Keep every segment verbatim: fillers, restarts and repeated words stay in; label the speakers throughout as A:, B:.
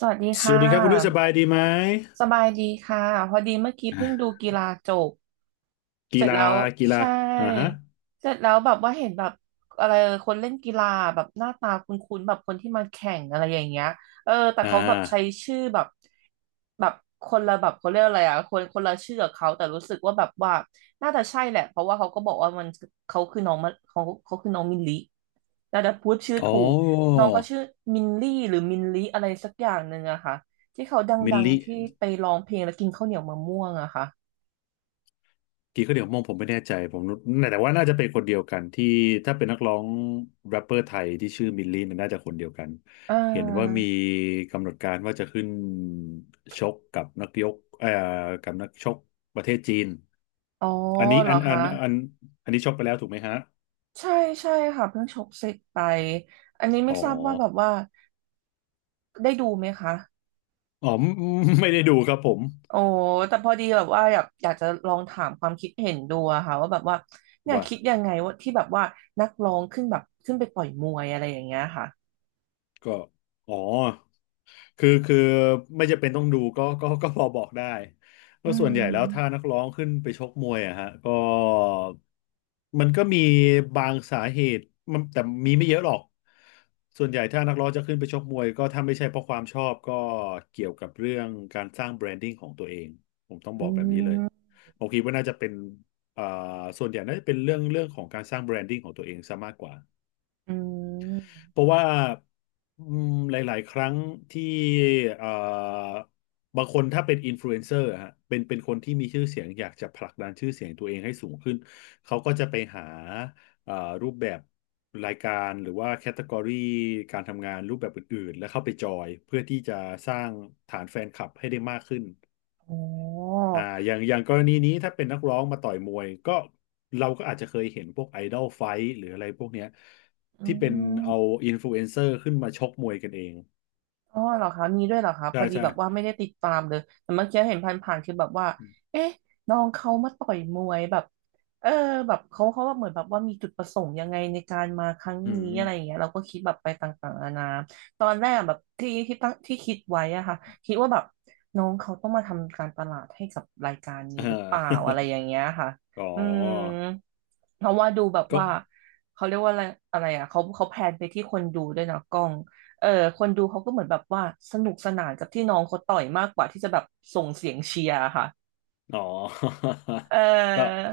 A: สวัสดี
B: ส
A: ค่ะ
B: วัสดีครับคุณนุ้ยสบายดีไหม
A: สบายดีค่ะ พอดีเมื่อกี้เพิ่ง
B: อ่ะ
A: ดูกีฬาจบ เส
B: กี
A: ร็จ
B: ฬา
A: แล้ว
B: กีฬา
A: ใช่
B: อ่าฮะ
A: เสร็จแล้วแบบว่าเห็นแบบอะไรคนเล่นกีฬาแบบหน้าตาคุ้นๆแบบคนที่มาแข่งอะไรอย่างเงี้ยเออแต่
B: อ่
A: เขาแบบใช้
B: า
A: ชื่อแบบแบบคนละแบบเขาเรียกอะไรอ่ะคนคนละชื่อกับเขาแต่รู้สึกว่าแบบว่าน่าจะใช่แหละเพราะว่าเขาก็บอกว่ามันเขาคือน้องมะเขาเขาคือน้องมิลลิน่าจะพูดชื่อ
B: อ๋
A: ถู
B: อ
A: กน้องก็ชื่อมินลี่หรือมินลิอะไรสักอย่างหนึ่งอะค่ะที่เขาด
B: มิล
A: ัง
B: ลิ
A: ๆที่ไปร้องเพลงแล้วกินข้าวเหนียวมะม่วงอะค่ะ
B: กี่ก็เดี๋ยวมองผมไม่แน่ใจผมนึกแต่ว่าน่าจะเป็นคนเดียวกันที่ถ้าเป็นนักร้องแรปเปอร์ไทยที่ชื่อมิลลิเนี่ยน่าจะคนเดียวกัน
A: อ่
B: เห็นว่ามี
A: า
B: กำหนดการว่าจะขึ้นชกกับนักยกเอ่อกับนักชกประเทศจีน
A: อ๋อ
B: อันนี้
A: เหร
B: อั
A: อ
B: นอั
A: คะ
B: นอันอันนี้ชกไปแล้วถูกไหมฮะ
A: ใช่ใช่ค่ะเพิ่งชกเสร็จไปอันนี้ไม่
B: อ๋อ
A: ทราบว่าแบบว่าได้ดูไหมคะ
B: อ๋อไม่ไม่ได้ดูครับผม
A: โอ้แต่พอดีแบบว่าอยากอยากจะลองถามความคิดเห็นดูอะค่ะว่าแบบว่าเนี่ย
B: ว่า
A: คิดยังไงว่าที่แบบว่านักร้องขึ้นแบบขึ้นไปต่อยมวยอะไรอย่างเงี้ยค่ะ
B: ก็อ๋อ คือคือไม่จำเป็นต้องดูก็ก็ก็พอบอกได้ก็
A: อื
B: ส่วนใหญ่แล้วถ้า
A: ม
B: นักร้องขึ้นไปชกมวยอะฮะก็มันก็มีบางสาเหตุมันแต่มีไม่เยอะหรอกส่วนใหญ่ถ้านักร้องจะขึ้นไปชกมวยก็ถ้าไม่ใช่เพราะความชอบก็เกี่ยวกับเรื่องการสร้างแบรนดิ้งของตัวเองผมต้องบ
A: อื
B: อกแบบนี้เลย
A: ม
B: ผมคิดว่าน่าจะเป็นเอ่อส่วนใหญ่น่าจะเป็นเรื่องเรื่องของการสร้างแบรนดิ้งของตัวเองซะมากกว่า
A: อืม
B: เพราะว่าอืมหลายๆ ครั้งที่เอ่อบางคนถ้าเป็นอินฟลูเอนเซอร์ฮะเป็นเป็นคนที่มีชื่อเสียงอยากจะผลักดันชื่อเสียงตัวเองให้สูงขึ้นเขาก็จะไปหาเอ่อรูปแบบรายการหรือว่าแคตตากรีการทำงานรูปแบบอื่นๆ แล้วเข้าไปจอยเพื่อที่จะสร้างฐานแฟนคลับให้ได้มากขึ้น
A: อ๋อ
B: อ่าอย่างอย่างกรณีนี้ถ้าเป็นนักร้องมาต่อยมวยก็เราก็อาจจะเคยเห็นพวกไอดอลไฟท์หรืออะไรพวกเนี้ย
A: อื
B: ที่เป็นเอา
A: ม
B: อินฟลูเอนเซอร์ขึ้นมาชกมวยกันเอง
A: อ๋อเหรอคะมีด้วยเหรอคะพ
B: ใช่
A: อดี
B: ใช่
A: แบบว่าไม่ได้ติดตามเลยแต่เมื่อกี้เห็นผ่านๆคือแบบว่าเอ๊ะน้องเขามาต่อยมวยแบบเออแบบเขาเขาว่าเหมือนแบบว่ามีจุดประสงค์ยังไงในการมาครั้ง
B: อื
A: นี้
B: ม
A: อะไรอย่างเงี้ยเราก็คิดแบบไปต่างๆนานาตอนแรกแบบที่ที่ตั้งที่คิดไว้อะค่ะคิดว่าแบบน้องเขาต้องมาทำการตลาดให้กับรายการนี้
B: เอ
A: หรือเปล่า
B: อ
A: อะไรอย่างเงี้ยค่ะ
B: อ๋อ
A: อืมเพราะว่าดูแบบ
B: ก็
A: ว่าเขาเรียกว่าอะไรอะไรอ่ะเขาเขาแพลนไปที่คนดูด้วยนะกล้อง เออคนดูเขาก็เหมือนแบบว่าสนุกสนานกับที่น้องเขาต่อยมากกว่าที่จะแบบส่งเสียงเชียร์ค่ะ
B: อ๋อ
A: เอ
B: ก็
A: อ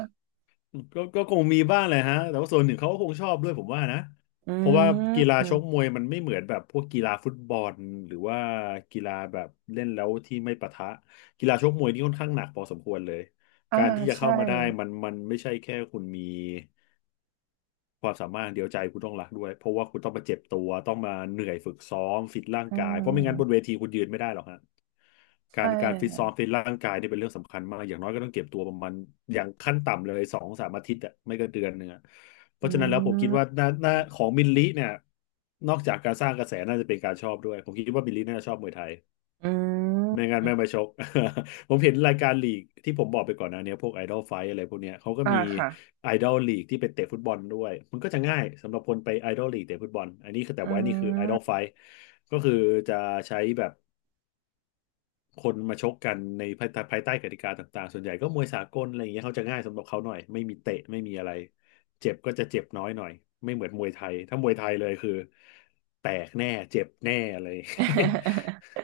B: ก็ก็คงมีบ้างแหละฮะ แต่ว่าส่วนหนึ่งเขาก็คงชอบด้วยผมว่านะ
A: อื
B: เพราะว่ากีฬาชก
A: ม
B: มวยมันไม่เหมือนแบบพวกกีฬาฟุตบอลหรือว่ากีฬาแบบเล่นแล้วที่ไม่ปะทะกีฬาชกมวยนี่ค่อนข้างหนักพอสมควรเลย
A: อ่า
B: การที่จะ
A: ใช่
B: เข้ามาได้มันมันไม่ใช่แค่คุณมี ความสามารถเดียวใจคุณต้องรักด้วยเพราะว่าคุณต้องมาเจ็บตัวต้องมาเหนื่อยฝึกซ้อมฟิตร่าง
A: อื
B: กายเพราะไม่งั้นบน
A: ม
B: เวทีคุณยืนไม่ได้หรอกฮะกา
A: ใช่
B: รการฟิตซ้อม
A: ค่ะ
B: ฟิตร่างกายเนี่ยเป็นเรื่องสำคัญมากอย่างน้อยก็ต้องเก็บตัวประมาณอย่างขั้นต่ำเลยสองสามอาทิตย์อะไม่ก็เดือนหนึ่งอะเพ
A: อื
B: ราะฉะนั้นแล้วผมคิดว่าหน้า
A: ม
B: หน้าของมินลิเนี่ยนอกจากการสร้างกระแสน่าจะเป็นการชอบด้วยผมคิดว่ามินลิน่าจะชอบมวยไทย
A: อื
B: ไม่งั้
A: ม
B: นไม่มาชก ผมเห็นรายการลีกที่ผมบอกไปก่อนหนะเนี้ยพวกไอดอลไฟอะไรพวกเนี้ยเขาก็
A: อ่า
B: มี
A: ค่ะ
B: ไอดอลลีกที่ไปเตะฟุตบอลด้วยมันก็จะง่ายสำหรับคนไปไอดอลลีกเตะฟุตบอลอันนี้คือแต่
A: อื
B: ว่านี่คือไอดอลไฟ
A: ม
B: ก็คือจะใช้แบบคนมาชกกันในภายใต้ภายใต้กติกาต่างๆส่วนใหญ่ก็มวยสากลอะไรอย่างเงี้ยเขาจะง่ายสำหรับเขาหน่อยไม่มีเตะไม่มีอะไรเจ็บก็จะเจ็บน้อยหน่อยไม่เหมือนมวยไทยถ้ามวยไทยเลยคือแตกแน่เจ็บแน่เลย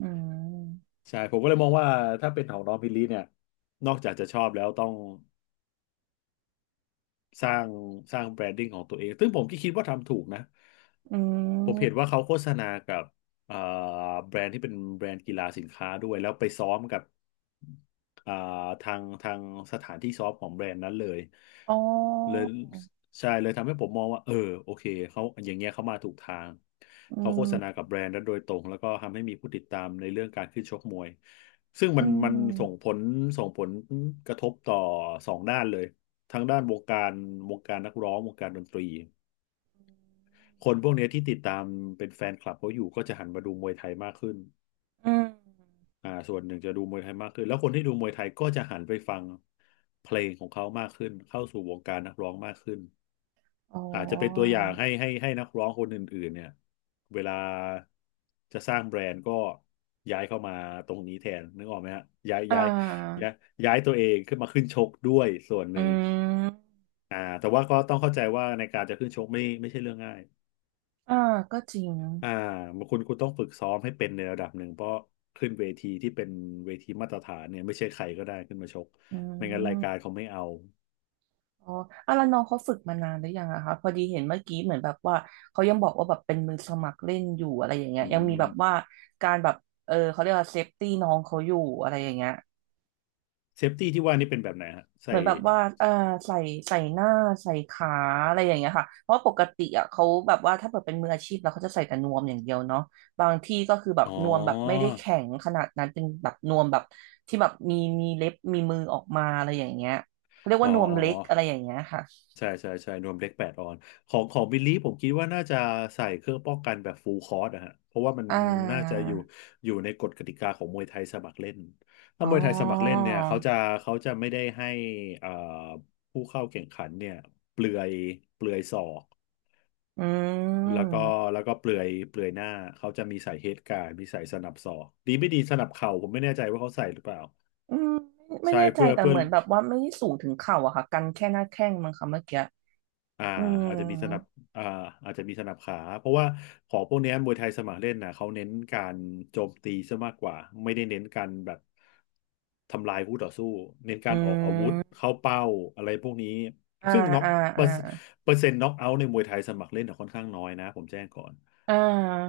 A: อืม
B: ใช่ผมก็เลยมองว่าถ้าเป็นของน้องพิลลี่เนี่ยนอกจากจะชอบแล้วต้อง สร้างสร้างแบรนดิ้งของตัวเองซึ่งผมก็คิดว่าทำถูกนะ
A: อื
B: ผมเห็นว่า
A: ม
B: เขาโฆษณากับเอ่อแบรนด์ที่เป็นแบรนด์กีฬาสินค้าด้วย แล้วไปซ้อมกับเอ่อทางทางสถานที่ซ้อมของแบรนด์นั้นเลย
A: อ๋
B: เล
A: อ
B: ยใช่เลยทำให้ผมมองว่าเออโอเคเขาอย่างเงี้ยเขามาถูกทางเขาโฆษณากับแบรนด์นั้นโดยตรงแล้วก็ทำให้มีผู้ติดตามในเรื่องการขึ้นชกมวยซึ่ง
A: อื
B: มันมันส่ง
A: ม
B: ผลส่งผลกระทบต่อสองด้านเลย ทางด้านวงการวงการนักร้องวงการดนตรีคนพวกเนี้ยที่ติดตามเป็นแฟนคลับเขาอยู่ก็จะหันมาดูมวยไทยมากขึ้น
A: อืม
B: อ่าส่วนหนึ่งจะดูมวยไทยมากขึ้นแล้วคนที่ดูมวยไทยก็จะหันไปฟังเพลงของเขามากขึ้นเข้าสู่วงการนักร้องมากขึ้น
A: อ๋อ
B: อาจจะเป็นตัวอย่างให้ให้ให้นักร้องคนอื่นๆเนี่ยเวลาจะสร้างแบรนด์ก็ย้ายเข้ามาตรงนี้แทนนึกออกไหมฮะย้าย
A: อ่
B: ย้าย
A: า
B: ย้ายย้ายตัวเองขึ้นมาขึ้นชกด้วยส่วนห
A: อื
B: นึ่ง
A: ม
B: อ่าแต่ว่าก็ต้องเข้าใจว่าในการจะขึ้นชกไม่ไม่ใช่เรื่องง่าย
A: อ่าก็จริง
B: อ่าคุณคุณต้องฝึกซ้อมให้เป็นในระดับหนึ่งเพราะขึ้นเวทีที่เป็นเวทีมาตรฐานเนี่ยไม่ใช่ใครก็ได้ขึ้นมาชกไม่งั้นรายการเขาไม่เอา
A: อ๋ออ่ะแล้วน้องเขาฝึกมานานหรือยังอะคะพอดีเห็นเมื่อกี้เหมือนแบบว่าเขายังบอกว่าแบบเป็นมือสมัครเล่นอยู่อะไรอย่างเงี้ย
B: อื
A: ยังมี
B: ม
A: แบบว่าการแบบเออเขาเรียกว่าเซฟตี้น้องเขาอยู่อะไรอย่างเงี้ย
B: เซฟตี้ที่ว่านี่เป็นแบบไหนฮะ
A: เห
B: ใส่
A: มือนแบบว่าเออใส่ใส่หน้าใส่ขาอะไรอย่างเงี้ยค่ะเพราะปกติอะเขาแบบว่าถ้าเกิดเป็นมืออาชีพแล้วเขาจะใส่แต่นวมอย่างเดียวเนาะบางที่ก็คือแบบ
B: อ๋อ
A: นวมแบบไม่ได้แข็งขนาดนั้นเป็นแบบนวมแบบที่แบบมีมีเล็บมีมือออกมาอะไรอย่างเงี้ยเขาเรียก
B: อ๋อ
A: ว่านวม
B: อ๋อ
A: เล็
B: อ๋
A: กอะไร
B: อ
A: อย่างเงี้ยค่ะ
B: ใช่ใช่ใช่นวมเล็กแปดออนของของบิลลี่ผมคิดว่าน่าจะใส่เครื่องป้องกันแบบฟูลคอร์สนะฮะเพราะว่ามัน
A: อ่
B: น่าจะอยู่
A: า
B: อยู่ในกฎกติกาของมวยไทยสมัครเล่นถ้า
A: อ๋อ
B: มวยไทยสมัครเล่นเนี่ยเขาจะเขาจะไม่ได้ให้เอ่อผู้เข้าแข่งขันเนี่ยเปลือยเปลือยศอก
A: อื
B: แล้วก็
A: ม
B: แล้วก็เปลือยเปลือยหน้าเขาจะมีใส่เฮดการ์ดมีใส่สนับศอกดีไม่ดีสนับเข่าผมไม่แน่ใจว่าเขาใส่หรือเปล่า
A: อืมไม่
B: ใช่
A: แน่ใจ
B: เพื่อ
A: แต่
B: เพื่อ
A: เหมือนแบบว่าไม่ได้สูงถึงเข่าอะค่ะกันแค่หน้าแข้งมั้งค่ะเมื่อกี้
B: อ่า
A: อืม
B: อาจจะมีสนับอ่าอาจจะมีสนับขาเพราะว่าของพวกเนี้ยมวยไทยสมัครเล่นนะเขาเน้นการโจมตีซะมากกว่าไม่ได้เน้นการแบบทำลายคู่ต่อสู้เน้น
A: อื
B: การออกอาวุธ
A: ม
B: เข้าเป้าอะไรพวกนี้
A: อ่า
B: ซึ่งน็อก
A: อ่า
B: เปอ
A: อ่า
B: ร์เปอร์เซ็นต์น็อกเอาท์ในมวยไทยสมัครเล่นน่ะค่อนข้างน้อยนะผมแจ้งก่อน
A: อ่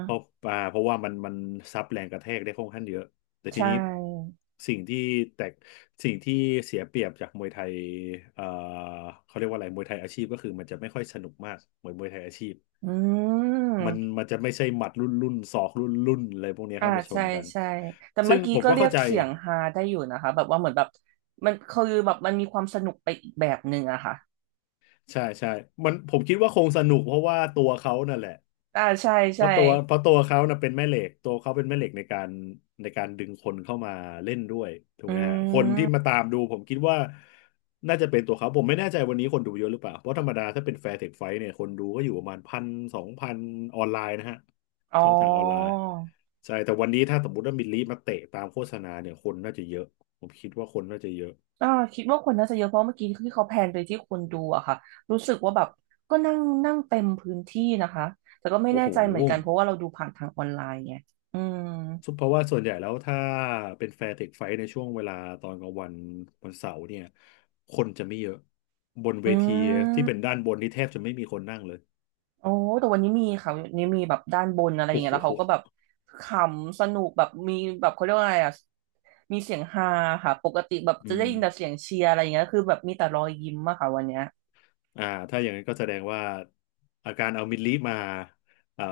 B: เพราะอ่าเพราะว่ามันมันซับแรงกระแทกได้ค่อนข้างเยอะ แต่ที
A: ใช่
B: นี้สิ่งที่แตกสิ่งที่เสียเปรียบจากมวยไทยเอ่อเขาเรียกว่าอะไรมวยไทยอาชีพก็คือมันจะไม่ค่อยสนุกมากเหมือนมวยไทยอาชีพ
A: อื
B: มัน
A: ม
B: มันจะไม่ใช่หมัดรุ่นรุ่นศอกรุ่นรุ่นอะไรพวกเนี้ย
A: อ่า
B: เข้ามาช
A: ใช่
B: นกัน
A: ใช่แต่
B: ซึ่
A: เมื่
B: ง
A: อกี้
B: ผม
A: ก็
B: ก็
A: เรีย
B: เข้า
A: ก
B: ใจ
A: เสียงฮาได้อยู่นะคะแบบว่าเหมือนแบบมันคือแบบมันมีความสนุกไปอีกแบบหนึ่งอะค่ะ
B: ใช่ใช่มันผมคิดว่าคงสนุกเพราะว่าตัวเขานั่นแหละ
A: อ่าใช่
B: เพ
A: ใช่
B: ราะตัวเพราะตัวเขานะเป็นแม่เหล็กตัวเขาเป็นแม่เหล็กในการในการดึงคนเข้ามาเล่นด้วยถูก
A: อื
B: ไหมฮะคนที่มา
A: ม
B: ตามดูผมคิดว่าน่าจะเป็นตัวเขาผมไม่แน่ใจวันนี้คนดูเยอะหรือเปล่าเพราะธรรมดาถ้าเป็นแฟร์เทคไฟท์เนี่ยคนดูก็อยู่ประมาณพันสองพันออนไลน์นะฮะ
A: อ๋อ
B: ช่องทางออนไลน์ใช่แต่วันนี้ถ้าสมมติว่ามิลลิมาเตะตามโฆษณาเนี่ยคนน่าจะเยอะผมคิดว่าคนน่าจะเยอะ
A: อ่าคิดว่าคนน่าจะเยอะเพราะเมื่อกี้ที่เขาแพนไปที่คนดูอะค่ะรู้สึกว่าแบบก็นั่งนั่งเต็มพื้นที่นะคะแต่ก็ไม่
B: โอ้
A: แน่
B: โห
A: ใจเหมือนกันเพราะว่าเราดูผ่านทางออนไลน์ไงอืม
B: ซึ่งเพราะว่าส่วนใหญ่แล้วถ้าเป็นแฟร์เทคไฟท์ในช่วงเวลาตอนกลางวันวันเสาร์เนี่ยคนจะไม่เยอะบนเว
A: อื
B: ทีที่เป็น
A: ม
B: ด้านบนนี่แทบจะไม่มีคนนั่งเลย
A: โอ้แต่วันนี้มีค่ะวันนี้มีแบบด้านบนอะไรอย่าง
B: โอ้
A: เงี้ย
B: โห
A: แล้วเขาก็แบบขำสนุกแบบมีแบบเขาเรียกว่าอะไรอะมีเสียงฮาค่ะปกติแบบ
B: อื
A: จะได้
B: ม
A: ยินแต่เสียงเชียร์อะไรอย่างเงี้ยคือแบบมีแต่รอยยิ้มอะค่ะวันเนี้ย
B: อ่าถ้าอย่างนั้นก็แสดงว่าอาการเอามิดลีมาเอ่อ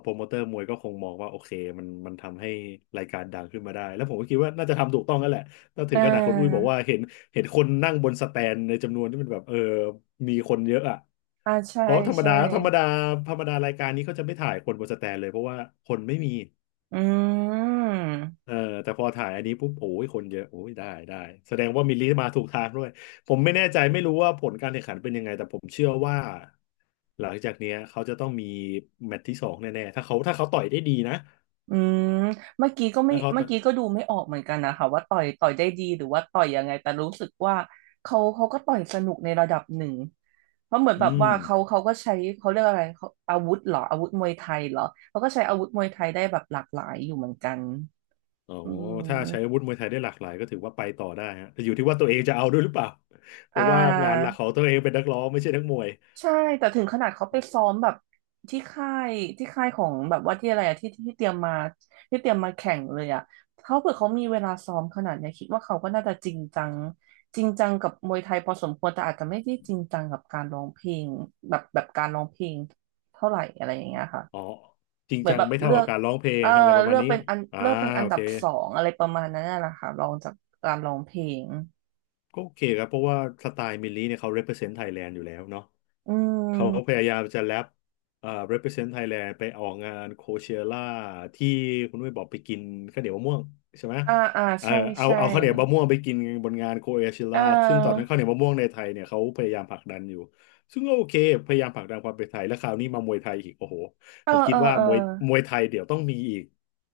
B: โปรโมเตอร์มวยก็คงมองว่าโอเคมันมันทำให้รายการดังขึ้นมาได้แล้วผมก็คิดว่าน่าจะทำถูกต้องนั่นแหละถ้าถึ
A: อ่
B: งขนาดคนอุ้ยบอก
A: า
B: ว่าเห็นเห็นคนนั่งบนสแตนในจำนวนที่มันแบบเออมีคนเยอะอ่ะ
A: อ่าใช่
B: เพราะธรรม
A: ใช่
B: ดาธรรมดาธรรมดารายการนี้เขาจะไม่ถ่ายคนบนสแตนเลยเพราะว่าคนไม่มี
A: อืม
B: เออแต่พอถ่ายอันนี้ปุ๊บโอ้ยคนเยอะโอ้ยได้ได้แสดงว่ามิลลิมาถูกทางด้วยผมไม่แน่ใจไม่รู้ว่าผลการแข่งขันเป็นยังไงแต่ผมเชื่อว่าหลังจากเนี้ยเขาจะต้องมีแมตช์ที่สองแน่ๆถ้าเขาถ้าเขาต่อยได้ดีนะ
A: อืมเมื่อกี้ก็ไม่
B: ถ้าเขา
A: เมื่
B: ต่
A: อ
B: อย
A: กี้ก็ดูไม่ออกเหมือนกันนะคะว่าต่อยต่อยได้ดีหรือว่าต่อยยังไงแต่รู้สึกว่าเขาเขาก็ต่อยสนุกในระดับหนึ่งเพราะเหมือน
B: อื
A: แบบ
B: ม
A: ว่าเขาเขาก็ใช้เขาเรียกอะไรเขาอาวุธเหรออาวุธมวยไทยเหรอเขาก็ใช้อาวุธมวยไทยได้แบบหลากหลายอยู่เหมือนกัน
B: อ๋อ
A: อื
B: ถ้าใช้อา
A: ม
B: วุธมวยไทยได้หลากหลายก็ถือว่าไปต่อได้ฮะแต่อยู่ที่ว่าตัวเองจะเอาด้วยหรือเปล่า เพ
A: อ่
B: ราะว่างานห
A: า
B: ลักของตัวเองเป็นนักร้องไม่ใช่นักมวย
A: ใช่แต่ถึงขนาดเขาไปซ้อมแบบที่ค่ายที่ค่ายของแบบว่าที่อะไรอะที่ที่เตรียมมาที่เตรียมมาแข่งเลยอะเขาเผื่อเขามีเวลาซ้อมขนาดเนี้ยคิดว่าเขาก็น่าจะจริงจังจริงจังกับมวยไทยพอสมควรแต่อาจจะไม่ได้จริงจังกับการร้องเพลงแบบแบบการร้องเพลงเท่าไหร่อะไรอย่างเงี้ยค่ะ
B: อ๋อจริง
A: เหมือ
B: จั
A: น
B: ง
A: แบบ
B: ไม่เท่า
A: เลื
B: กั
A: อ
B: บ
A: ก
B: การร้องเพล
A: เอ
B: ง
A: อ
B: อะไรประ
A: เลื
B: มาณ
A: อก
B: นี้
A: เป็นอัน
B: อ่า
A: เลือกเป็นอั
B: โอ
A: นดั
B: เค
A: บสองอะไรประมาณนั้นน่ะแหละค่ะรองจากการร้องเพลง
B: ก็โอเคครับเพราะว่าสไตล์มิลลี่เนี่ยเขา represent Thailand อยู่แล้วเนาะ
A: อื
B: เขาพ
A: ม
B: ยายามจะแรปเอ่อ represent Thailand ไปออกงานโคเชล่าที่คุณด้ยบอกไปกินข้าวเหนียวมะม่วงใช่ไหม
A: อ่าอ่า
B: เออ
A: ใช่
B: เอา
A: ใช่
B: เอาข้าวเหนียวมะม่วงไปกินบนงานโคเช
A: เออ
B: ล่าซึ่งตอนนั้นข้าวเหนียวมะม่วงในไทยเนี่ยเขาพยายามผลักดันอยู่ซึ่งก็โอเคพยายามผลักดันความเป็นไทยแล้วคราวนี้มามวยไทยอีกโอ้โห
A: เออ
B: ผมคิ
A: เอ
B: ด
A: อ
B: ว่า
A: เออ
B: มวยมวยไทยเดี๋ยวต้องมีอีก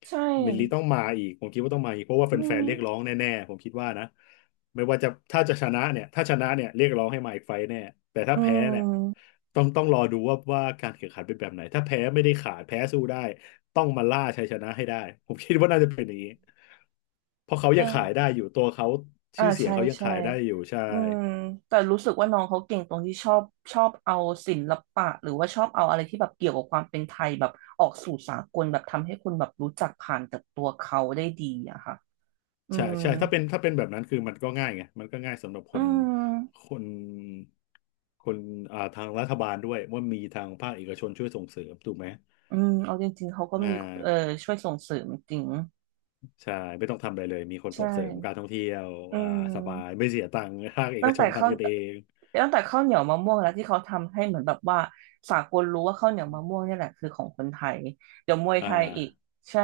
A: ใช่
B: มิลลีต้องมาอีกผมคิดว่าต้องมาอีกเพราะว่า
A: อื
B: แฟ
A: ม
B: นๆเรียกร้องแน่ๆผมคิดว่านะไม่ว่าจะถ้าจะชนะเนี่ยถ้าชนะเนี่ยเรียกร้องให้มาอีกไฟต์แน่แต่ถ้า
A: อื
B: แพ้เนี่ย
A: ม
B: ต้องต้องรอดูว่าว่าการแข่งขันเป็นแบบไหนถ้าแพ้ไม่ได้ขาดแพ้สู้ได้ต้องมาล่าชัยชนะให้ได้ผมคิดว่าน่าจะเป็นอย่างนี้เพราะเขา
A: เอ
B: ยังขาย
A: อ
B: ได้อยู่ตัวเขา
A: อ่า
B: ชื่อเสียง
A: ใช่
B: เขายัง
A: ใช่
B: ขายได้อยู่ใช่
A: อืมแต่รู้สึกว่าน้องเขาเก่งตรงที่ชอบชอบเอาศิลปะหรือว่าชอบเอาอะไรที่แบบเกี่ยวกับความเป็นไทยแบบออกสู่สากลแบบทำให้คนแบบรู้จักผ่านจากตัวเขาได้ดีอะค่ะอื
B: ใช่
A: ม
B: ใช่ถ้าเป็นถ้าเป็นแบบนั้นคือมันก็ง่ายไงมันก็ง่ายสำหรับค
A: อื
B: น
A: ม
B: คนคนอ่าทางรัฐบาลด้วยว่ามีทางภาคเอกชนช่วยส่งเสริมถูกไหม
A: อืมเอาจริงๆเขาก็
B: อ่
A: มีเออ
B: า
A: ช่วยส่งเสริมจริง
B: ใช่ไม่ต้องทำอะไรเลยมีคนส่
A: ใช่
B: งเสริมการท่องเที่ยว
A: อื
B: อ่าสบาย
A: ม
B: ไม่เสียตังค์ภาคเอก
A: ตั้ง
B: ช
A: แต่
B: น
A: ข้าว
B: ทำกันเอง
A: ตั้งแต่ข้าวเหนียวมะม่วงแล้วที่เขาทำให้เหมือนแบบว่าสากลรู้ว่าข้าวเหนียวมะม่วงเนี่ยแหละคือของคนไทยเดี๋ยวมวยไท
B: อ่า
A: ยอีกใช่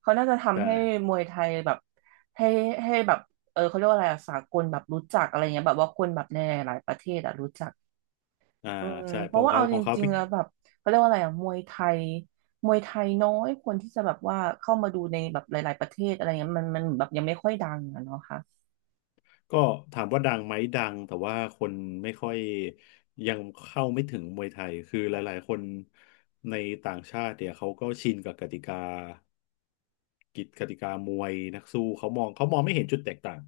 A: เขาน่าจะ
B: ใช่
A: ทำให้มวยไทยแบบให้ให้แบบเออเขาเรียกว่าอะไรอะสากลแบบรู้จักอะไรเงี้ยแบบว่าคนแบบในหลายๆประเทศอะรู้จัก
B: อ่า
A: อืม
B: ใช่
A: เพ
B: ขอ
A: ราะ
B: ง
A: ว่า
B: เขา
A: เอา
B: ข
A: จ
B: องเขา
A: ริง
B: พี่
A: ๆแล้วแบบเขาเรียกว่าอะไรอะมวยไทยมวยไทยน้อยคนที่จะแบบว่าเข้ามาดูในแบบหลายๆประเทศอะไรเงี้ยมันมันแบบยังไม่ค่อยดังอะเนาะค่ะ
B: ก็ถามว่าดังไหมดังแต่ว่าคนไม่ค่อยยังเข้าไม่ถึงมวยไทยคือหลายๆคนในต่างชาติเนี่ยเขาก็ชินกับกติกา กิจกติกามวยนักสู้เขามองเขามองไม่เห็นจุดแตกต่าง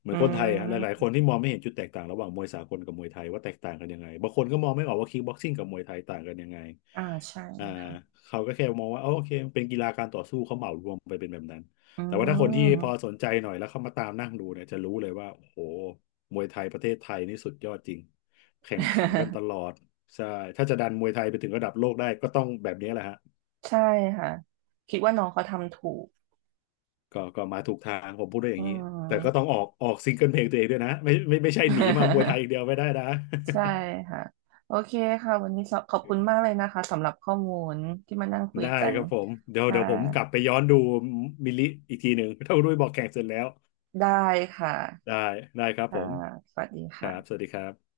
B: เหมือ
A: อื
B: นคนไทยอะหลายๆค
A: ม
B: นที่มองไม่เห็นจุดแตกต่างระหว่างมวยสากลกับมวยไทยว่าแตกต่างกันยังไงบางคนก็มองไม่ออกว่าคิกบ็อกซิ่งกับมวยไทยต่างกันยังไง
A: อ่าใช่
B: อ่า
A: ค่ะ
B: เขาก็แค่มองว่าอ๋อโอเคมันเป็นกีฬาการต่อสู้เขาเหมารวมไปเป็นแบบนั้น
A: อื
B: แต่ว่าถ้าคนที่พอ
A: ม
B: สนใจหน่อยแล้วเข้ามาตามนั่งดูเนี่ยจะรู้เลยว่าโอ้โหมวยไทยประเทศไทยนี่สุดยอดจริงแข่งขันกันตล อดใช่ถ้าจะดันมวยไทยไปถึงระดับโลกได้ก็ต้องแบบนี้แหละฮะ
A: ใช่ค่ะคิดว่าน้องเขาทำถูก
B: ก็ก็มาถูกทางผมพูดได้อ
A: อื
B: ย่างนี้แต่ก็ต้
A: ม
B: องออกออกซิงเกิลเพลงตัวเองด้วยนะไม่ไม่ไม่ใช่หนีมามวยไทยอ ย่างเดียวไม่ได้นะ
A: ใช่ ค่ะโอเคค่ะวันนี้ขอขอบคุณมากเลยนะคะสำหรับข้อมูลที่มานั่งคุย
B: ได้
A: กัน
B: ครับผมเดี๋ยว
A: ค่ะ
B: เดี๋ยวผมกลับไปย้อนดูมิลลิอีกทีหนึ่ง ถ้าคุณด้วยบอกแข่งเสร็จแล้ว
A: ได้ค่ะ
B: ได้ได้ครับผ
A: ค่ะ
B: ม
A: สวัสดี
B: ครั
A: ค่ะ
B: บสวัสดีครับ